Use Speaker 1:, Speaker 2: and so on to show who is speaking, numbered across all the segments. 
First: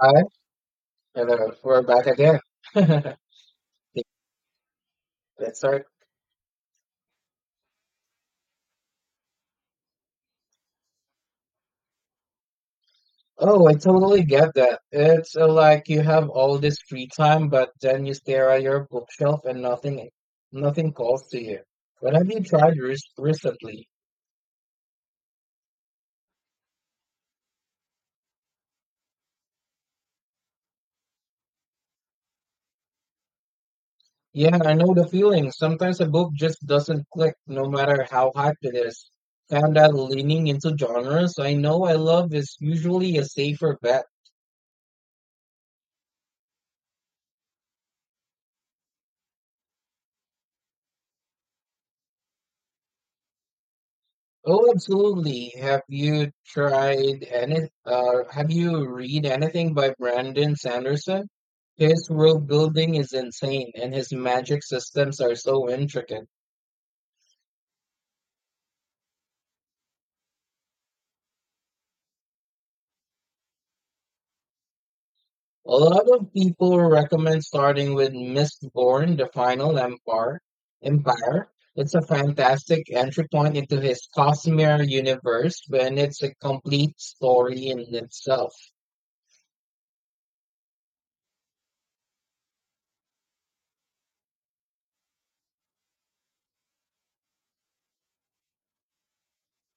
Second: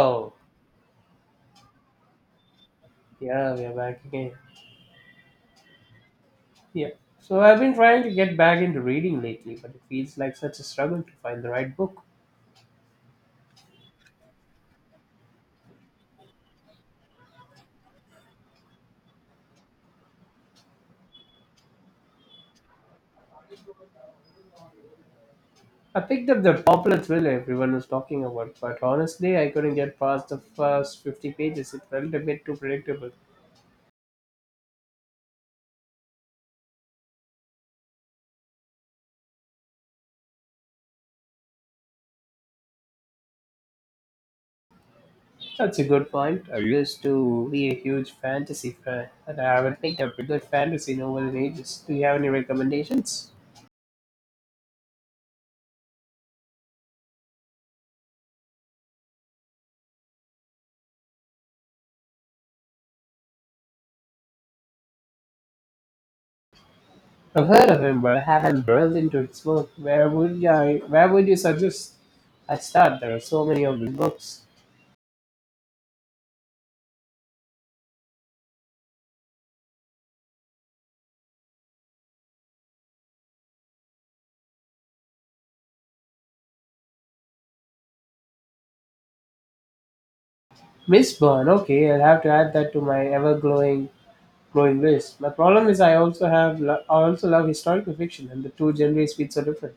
Speaker 1: Hi, hello. We're back again.
Speaker 2: Yeah, we are back
Speaker 1: Let's
Speaker 2: again.
Speaker 1: start.
Speaker 2: Yeah. So I've been trying to get back into reading lately, but it feels like such a struggle to find the right book.
Speaker 1: Oh, I totally get that. It's like you have all this free time, but then you stare at your bookshelf and nothing calls to you. What have you tried re recently?
Speaker 2: I picked up the popular thriller everyone was talking about, but honestly, I couldn't get past the first 50 pages. It felt a bit too predictable.
Speaker 1: Yeah, I know the feeling. Sometimes a book just doesn't click, no matter how hyped it is. Found out leaning into genres I know I love is usually a safer bet.
Speaker 2: That's a good point. I used to be a huge fantasy fan, and I haven't picked up a good fantasy novel in ages. Do you have any recommendations?
Speaker 1: Oh, absolutely. Have you read anything by Brandon Sanderson? His world building is insane and his magic systems are so intricate.
Speaker 2: I've heard of him, but I haven't delved into his work. Where would you suggest I start? There are so many of his books.
Speaker 1: A lot of people recommend starting with Mistborn, The Final Empire. It's a fantastic entry point into his Cosmere universe, and it's a complete story in itself.
Speaker 2: Mistborn. Okay, I'll have to add that to my ever-growing growing list. My problem is I also love historical fiction, and the two genres feel so different.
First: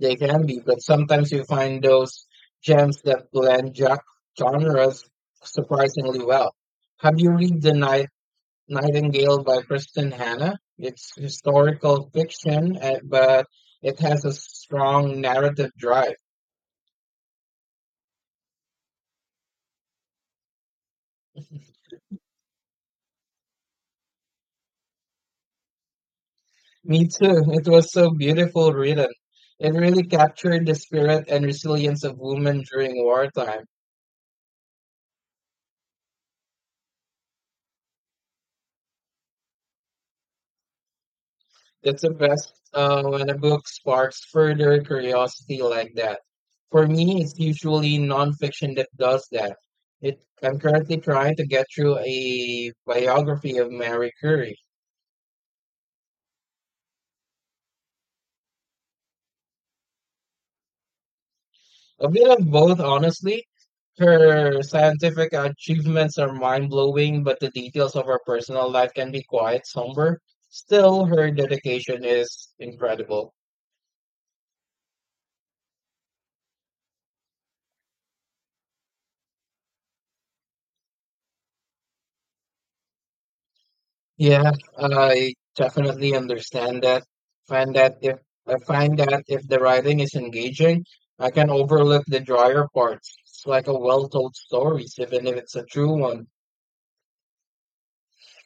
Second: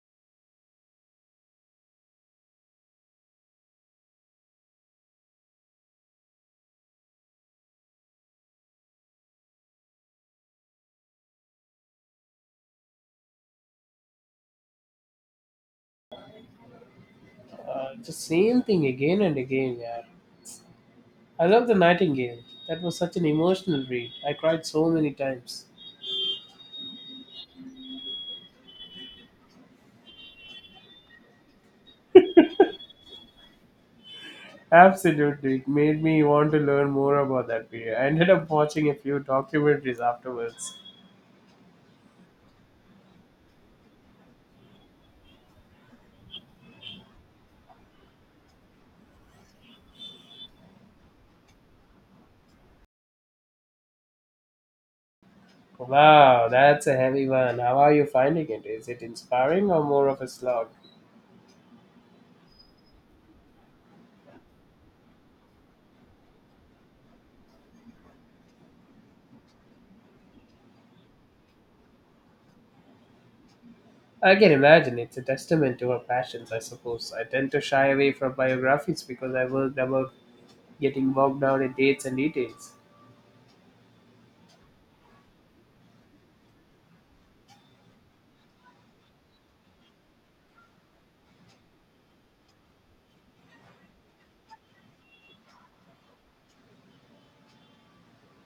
Speaker 1: They can be, but sometimes you find those gems that blend genres surprisingly well. Have you read Nightingale by Kristen Hanna? It's historical fiction, but it has a strong narrative drive.
Speaker 2: It's the same thing again and again. Yeah, I love the Nightingale. That was such an emotional read. I cried so many times.
Speaker 1: Me too. It was so beautiful written. It really captured the spirit and resilience of women during wartime.
Speaker 2: Absolutely, it made me want to learn more about that period. I ended up watching a few documentaries afterwards.
Speaker 1: That's the best when a book sparks further curiosity like that. For me, it's usually nonfiction that does that. I'm currently trying to get through a biography of Mary Curie.
Speaker 2: Wow, that's a heavy one. How are you finding it? Is it inspiring or more of a slog?
Speaker 1: A bit of both, honestly. Her scientific achievements are mind blowing, but the details of her personal life can be quite somber. Still, her dedication is incredible.
Speaker 2: I can imagine it's a testament to her passions, I suppose. I tend to shy away from biographies because I worried about getting bogged down in dates and details.
Speaker 1: Yeah, I definitely understand that. Find that if I find that if the writing is engaging, I can overlook the drier parts. It's like a well-told story, even if it's a true one.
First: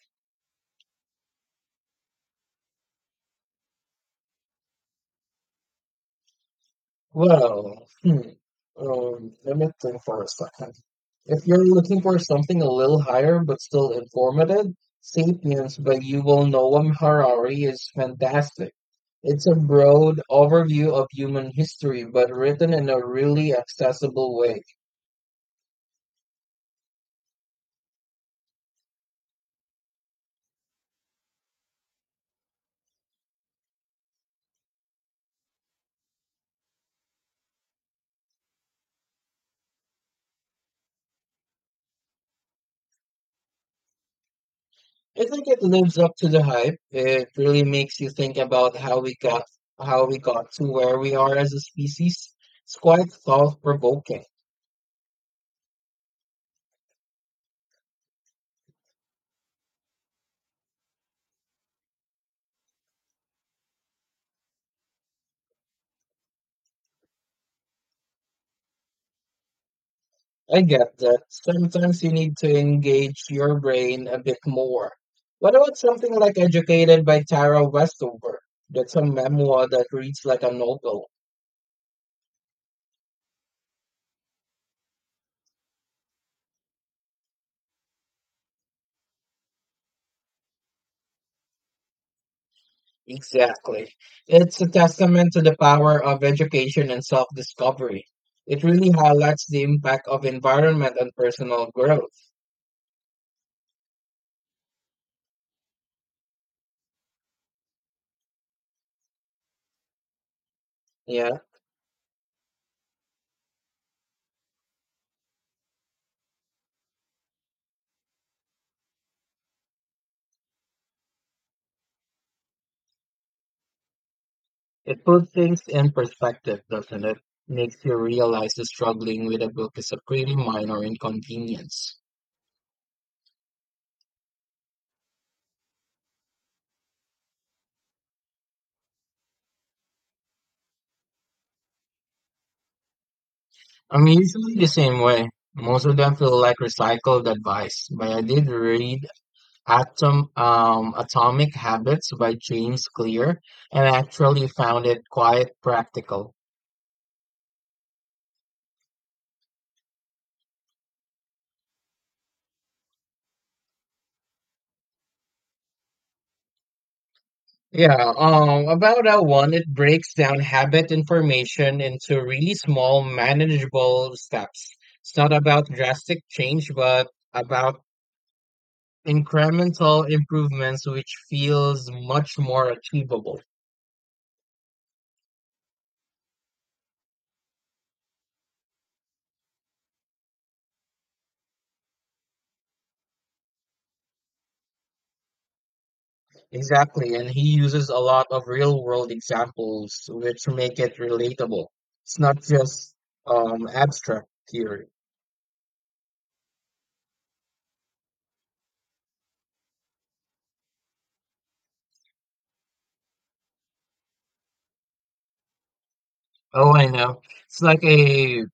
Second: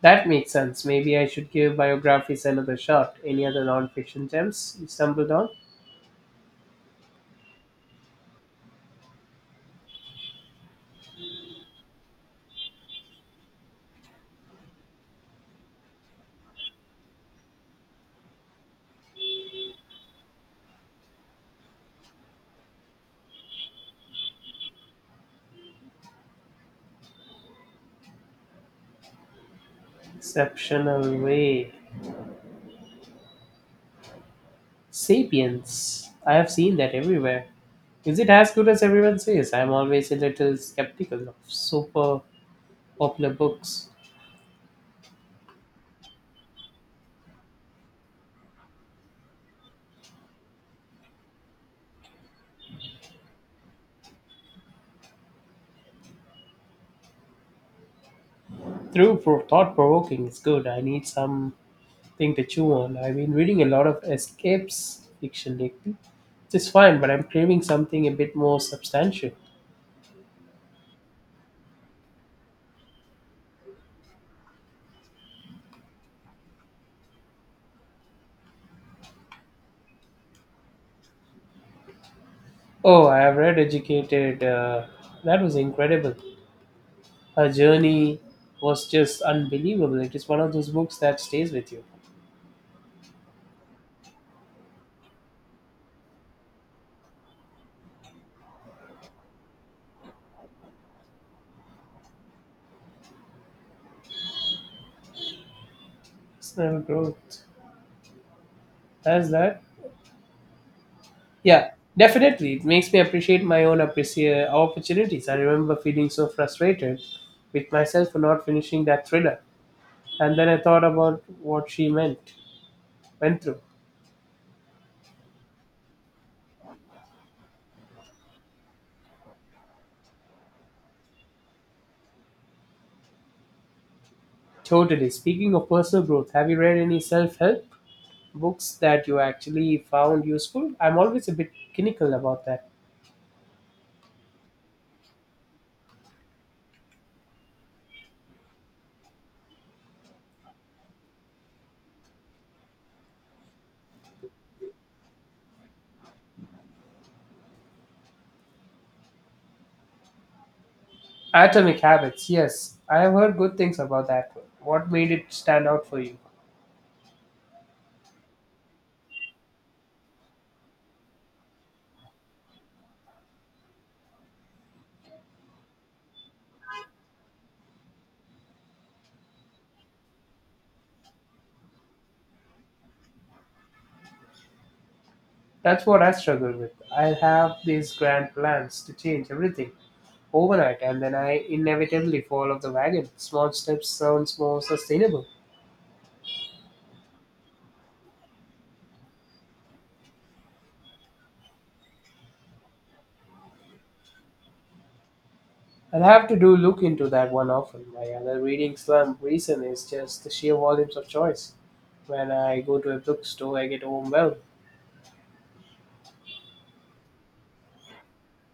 Speaker 2: That makes sense. Maybe I should give biographies another shot. Any other non-fiction gems you stumbled on?
Speaker 1: Well, hmm. Let me think for a second. If you're looking for something a little higher but still informative, *Sapiens* by Yuval Noam Harari is fantastic. It's a broad overview of human history, but written in a really accessible way.
Speaker 2: Exceptional way. Sapiens. I have seen that everywhere. Is it as good as everyone says? I'm always a little skeptical of super popular books.
Speaker 1: I think it lives up to the hype. It really makes you think about how we got to where we are as a species. It's quite thought provoking.
Speaker 2: Thought provoking is good. I need something to chew on. I've been reading a lot of escapes fiction lately, which is fine, but I'm craving something a bit more substantial.
Speaker 1: I get that sometimes you need to engage your brain a bit more. What about something like Educated by Tara Westover? That's a memoir that reads like a novel.
Speaker 2: Oh, I have read Educated. That was incredible. Her journey was just unbelievable. It is one of those books that stays with you.
Speaker 1: Exactly. It's a testament to the power of education and self discovery. It really highlights the impact of environment on personal growth.
Speaker 2: Personal growth. That's that.
Speaker 1: Yeah.
Speaker 2: Yeah, definitely. It makes me appreciate my own appreciate opportunities. I remember feeling so frustrated with myself for not finishing that thriller. And then I thought about what went through.
Speaker 1: It puts things in perspective, doesn't it? Makes you realize that struggling with a book is a pretty minor inconvenience.
Speaker 2: Totally. Speaking of personal growth, have you read any self help books that you actually found useful? I'm always a bit cynical about that.
Speaker 1: I'm usually the same way. Most of them feel like recycled advice, but I did read Atomic Habits by James Clear and actually found it quite practical.
Speaker 2: Atomic Habits, yes. I have heard good things about that one. What made it stand out for you?
Speaker 1: Yeah, about that one, it breaks down habit information into really small, manageable steps. It's not about drastic change, but about incremental improvements which feels much more achievable.
Speaker 2: That's what I struggle with. I have these grand plans to change everything overnight and then I inevitably fall off the wagon. Small steps sounds more sustainable.
Speaker 1: Exactly, and he uses a lot of real world examples which make it relatable. It's not just abstract theory.
Speaker 2: I'll have to do look into that one often. My other reading slump reason is just the sheer volumes of choice. When I go to a bookstore, I get overwhelmed.
Speaker 1: Oh, I know. It's like a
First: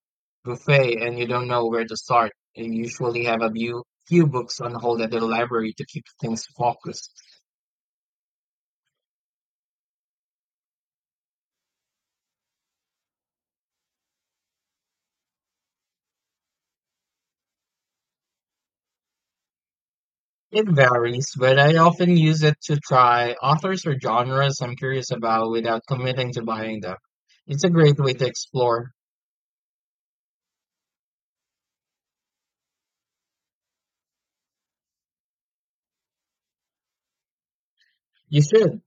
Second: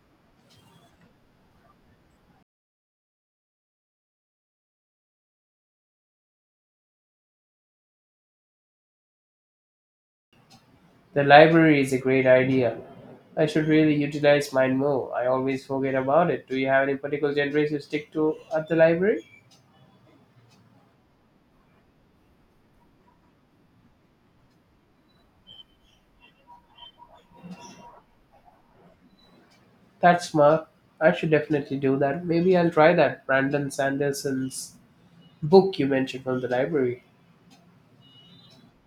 Speaker 1: buffet and you don't know where to start. You usually have a few books on hold at the library to keep things focused.
Speaker 2: The library is a great idea. I should really utilize mine more. I always forget about it. Do you have any particular genres you stick to at the library?
Speaker 1: It varies, but I often use it to try authors or genres I'm curious about without committing to buying them. It's a great way to explore.
Speaker 2: That's smart. I should definitely do that. Maybe I'll try that Brandon Sanderson's book you mentioned from the library.
Speaker 1: You should.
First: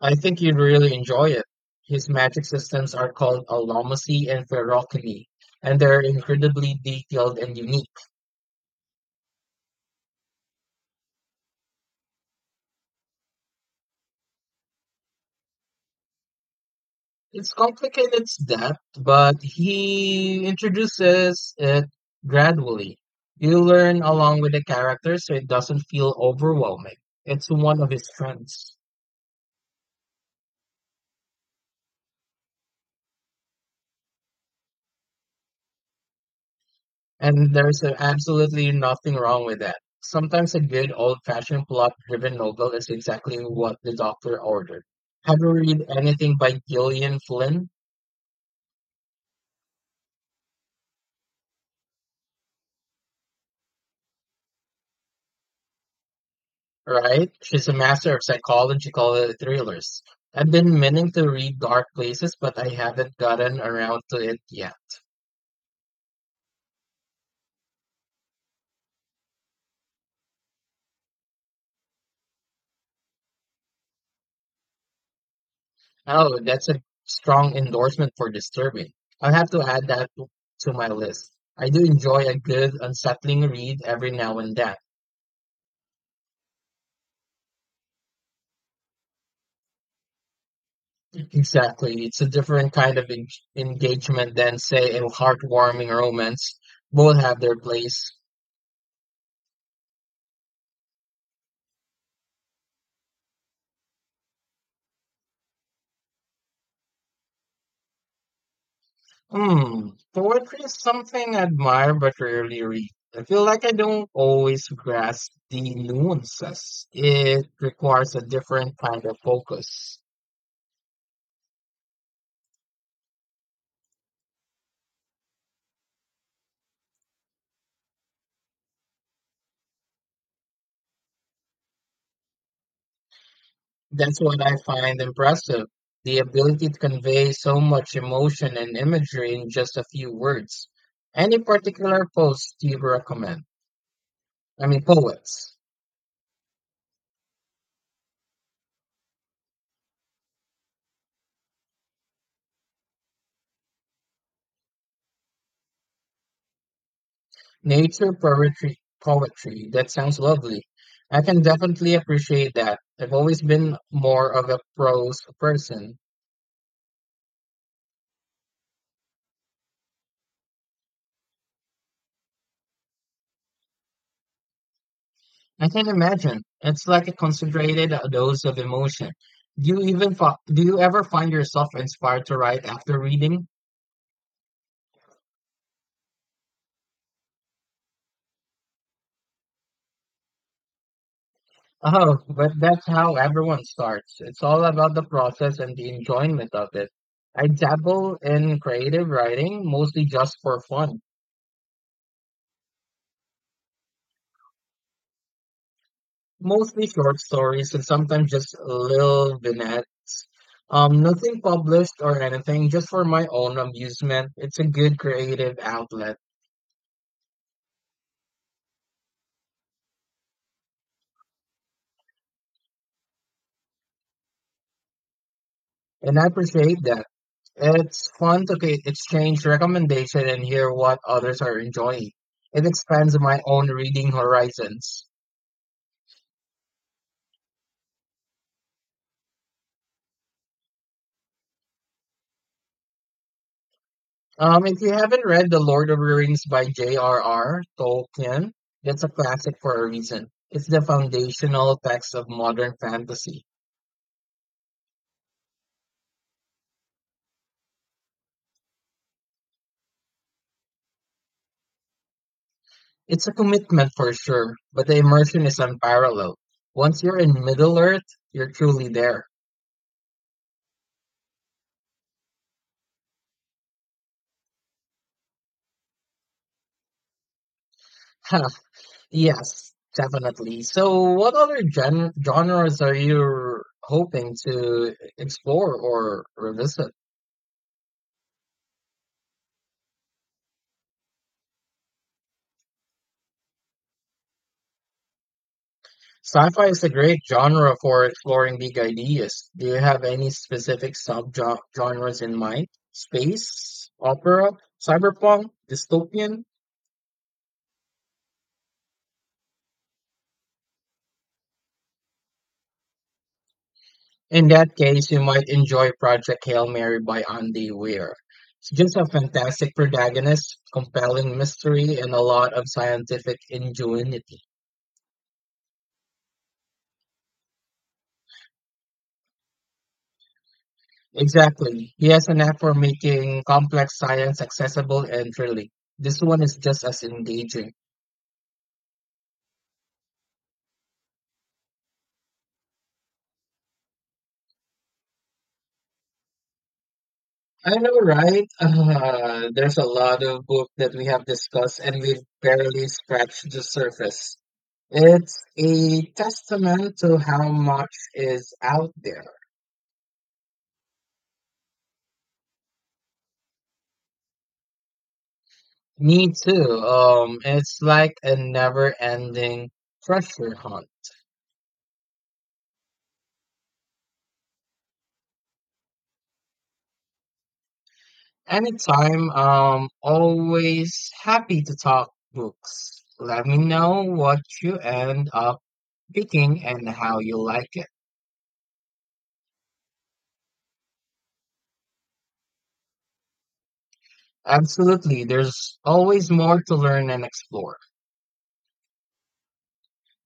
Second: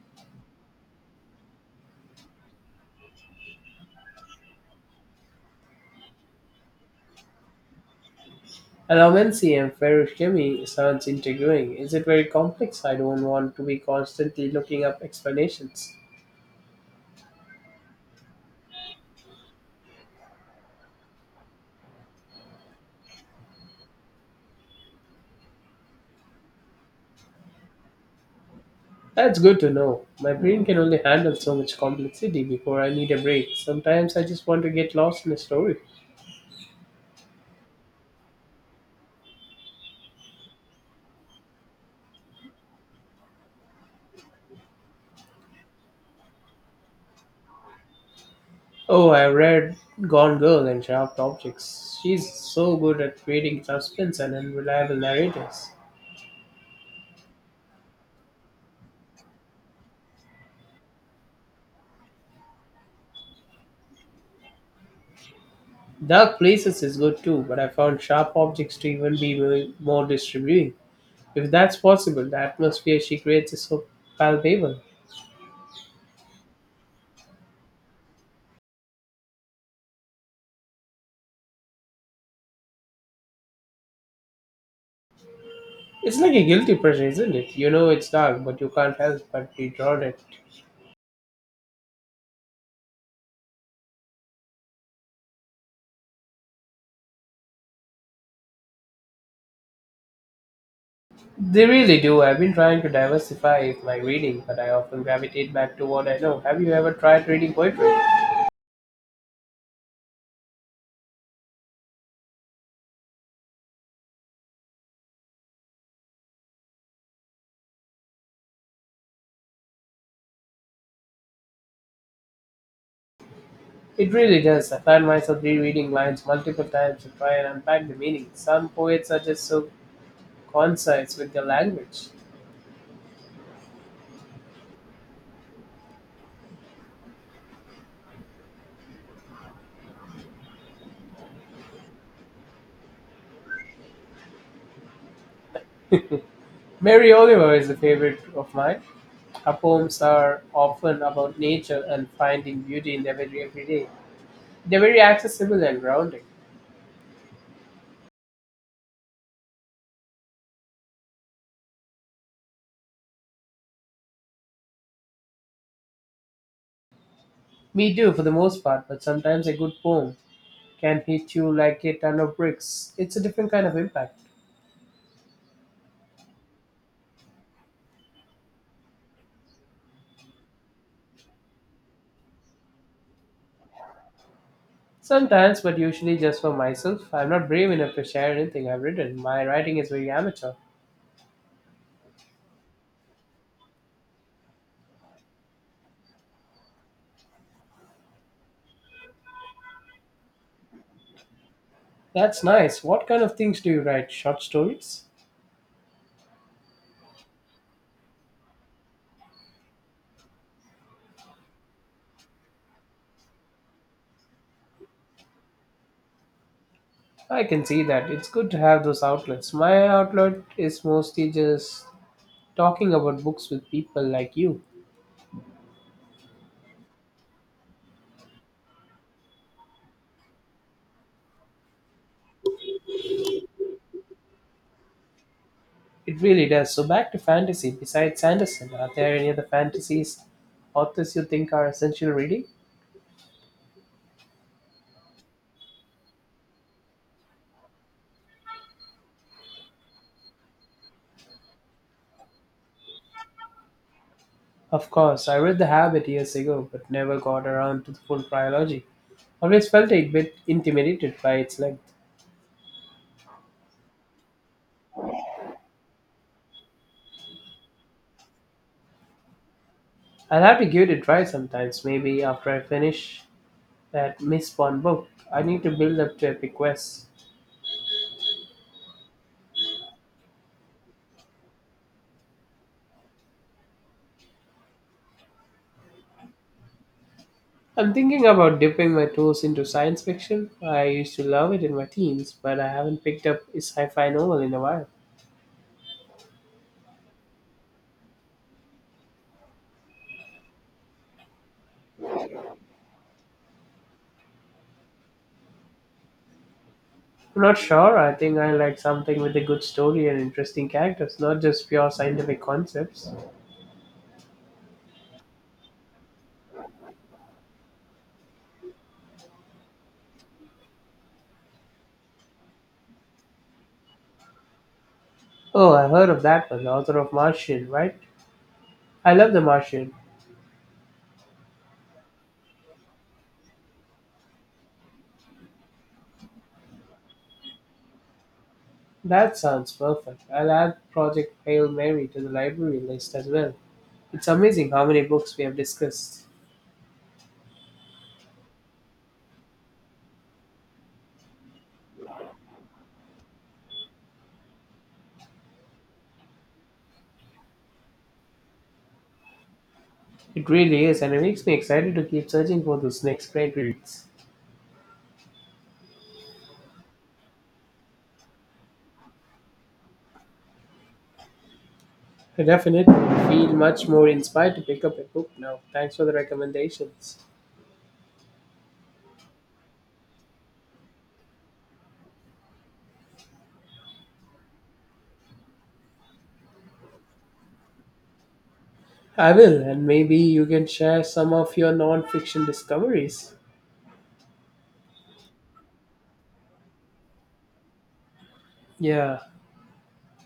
Speaker 1: I think you'd really enjoy it. His magic systems are called Alomasi and Ferrocony, and they're incredibly detailed and unique.
Speaker 2: Allomancy and ferrochemie sounds intriguing. Is it very complex? I don't want to be constantly looking up explanations.
Speaker 1: It's complicated its depth, but he introduces it gradually. You learn along with the characters so it doesn't feel overwhelming. It's one of his strengths.
Speaker 2: That's good to know. My brain can only handle so much complexity before I need a break. Sometimes I just want to get lost in a story.
Speaker 1: And absolutely nothing wrong with that. Sometimes a good old-fashioned plot-driven novel is exactly what the doctor ordered. Have you read anything by Gillian Flynn?
Speaker 2: Oh, I read Gone Girl and Sharp Objects. She's so good at creating suspense and unreliable narrators.
Speaker 1: Right? She's a master of psychological thrillers. I've been meaning to read Dark Places, but I haven't gotten around to it yet.
Speaker 2: Dark Places is good too, but I found Sharp Objects to even be more distributing, if that's possible. The atmosphere she creates is so palpable.
Speaker 1: Oh, that's a strong endorsement for Disturbing. I'll have to add that to my list. I do enjoy a good, unsettling read every now and then.
Speaker 2: It's like a guilty pleasure, isn't it? You know it's dark, but you can't help but be drawn at it.
Speaker 1: Exactly. It's a different kind of engagement than, say, a heartwarming romance. Both have their place.
Speaker 2: They really do. I've been trying to diversify my reading, but I often gravitate back to what I know. Have you ever tried reading poetry?
Speaker 1: Hmm. Poetry is something I admire but rarely read. I feel like I don't always grasp the nuances. It requires a different kind of focus.
Speaker 2: It really does. I find myself rereading lines multiple times to try and unpack the meaning. Some poets are just so concise with their language.
Speaker 1: That's what I find impressive. The ability to convey so much emotion and imagery in just a few words. Any particular poets do you recommend? I mean, poets.
Speaker 2: Mary Oliver is a favorite of mine. Her poems are often about nature and finding beauty in their very everyday. They're very accessible and grounding.
Speaker 1: Poetry. That sounds lovely. I can definitely appreciate that. I've always been more of a prose person.
Speaker 2: Me too, for the most part, but sometimes a good poem can hit you like a ton of bricks. It's a different kind of impact.
Speaker 1: I can imagine. It's like a concentrated dose of emotion. Do you ever find yourself inspired to write after reading?
Speaker 2: Sometimes, but usually just for myself. I'm not brave enough to share anything I've written. My writing is very amateur.
Speaker 1: Oh, but that's how everyone starts. It's all about the process and the enjoyment of it. I dabble in creative writing mostly just for fun.
Speaker 2: That's nice. What kind of things do you write? Short stories?
Speaker 1: Mostly short stories and sometimes just little vignettes. Nothing published or anything, just for my own amusement. It's a good creative outlet,
Speaker 2: I can see that. It's good to have those outlets. My outlet is mostly just talking about books with people like you.
Speaker 1: and I appreciate that. It's fun to ca- Exchange recommendation and hear what others are enjoying. It expands my own reading horizons.
Speaker 2: It really does. So back to fantasy. Besides Sanderson, are there any other fantasies authors you think are essential reading?
Speaker 1: If you haven't read The Lord of the Rings by J.R.R. Tolkien, that's a classic for a reason. It's the foundational text of modern fantasy.
Speaker 2: Of course, I read The Habit years ago, but never got around to the full trilogy. Always felt a bit intimidated by its length.
Speaker 1: It's a commitment for sure, but the immersion is unparalleled. Once you're in Middle Earth, you're truly there.
Speaker 2: I'll have to give it a try sometimes, maybe after I finish that Miss Bond book. I need to build up to epic quests.
Speaker 1: Huh, yes, definitely. So, what other genres are you hoping to explore or revisit?
Speaker 2: I'm thinking about dipping my toes into science fiction. I used to love it in my teens, but I haven't picked up a sci-fi novel in a while.
Speaker 1: Sci-fi is a great genre for exploring big ideas. Do you have any specific sub-genres in mind? Space, opera, cyberpunk, dystopian?
Speaker 2: I'm not sure. I think I like something with a good story and interesting characters, not just pure scientific concepts.
Speaker 1: In that case, you might enjoy Project Hail Mary by Andy Weir. It's just a fantastic protagonist, compelling mystery, and a lot of scientific ingenuity.
Speaker 2: Oh, I heard of that one, the author of Martian, right? I love The Martian.
Speaker 1: Exactly. He has a knack for making complex science accessible and thrilling. This one is just as engaging.
Speaker 2: That sounds perfect. I'll add Project Hail Mary to the library list as well. It's amazing how many books we have discussed.
Speaker 1: I know, right? There's a lot of book that we have discussed, and we've barely scratched the surface. It's a testament to how much is out there.
Speaker 2: It really is, and it makes me excited to keep searching for those next great reads.
Speaker 1: Me too. It's like a never-ending treasure hunt.
Speaker 2: I definitely feel much more inspired to pick up a book now. Thanks for the recommendations.
Speaker 1: Anytime, always happy to talk books. Let me know what you end up picking and how you like it.
Speaker 2: I will, and maybe you can share some of your non fiction discoveries.
Speaker 1: Absolutely. There's always more to learn and explore.
Speaker 2: Yeah,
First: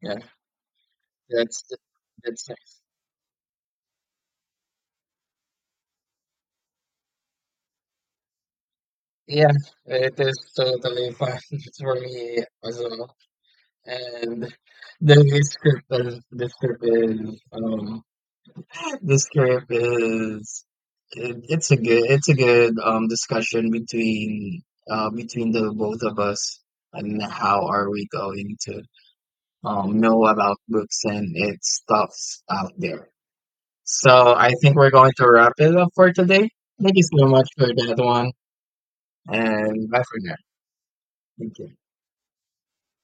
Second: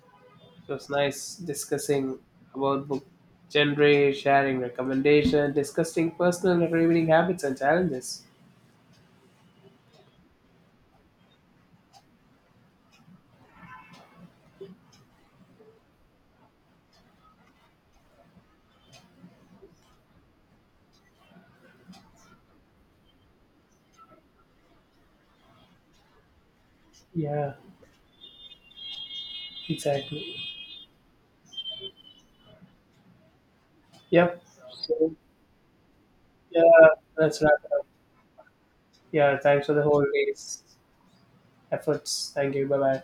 Speaker 1: Yeah,
Speaker 2: it was nice
Speaker 1: that's
Speaker 2: discussing
Speaker 1: that's
Speaker 2: about book genre, sharing recommendation, discussing personal reading habits and challenges.
Speaker 1: yeah, it is totally fun for me as well. And the script is This trip is it's a good discussion between between the both of us and
Speaker 2: Yeah,
Speaker 1: how are we going to know
Speaker 2: exactly.
Speaker 1: about books and its stuffs out there. So
Speaker 2: Yep.
Speaker 1: I think we're going
Speaker 2: So,
Speaker 1: to wrap it up for today.
Speaker 2: yeah,
Speaker 1: Thank you so
Speaker 2: let's
Speaker 1: much
Speaker 2: wrap
Speaker 1: for
Speaker 2: it up.
Speaker 1: that one
Speaker 2: Yeah, thanks for the
Speaker 1: and bye
Speaker 2: whole
Speaker 1: for now.
Speaker 2: day's
Speaker 1: Thank you.
Speaker 2: efforts. Thank you. Bye bye.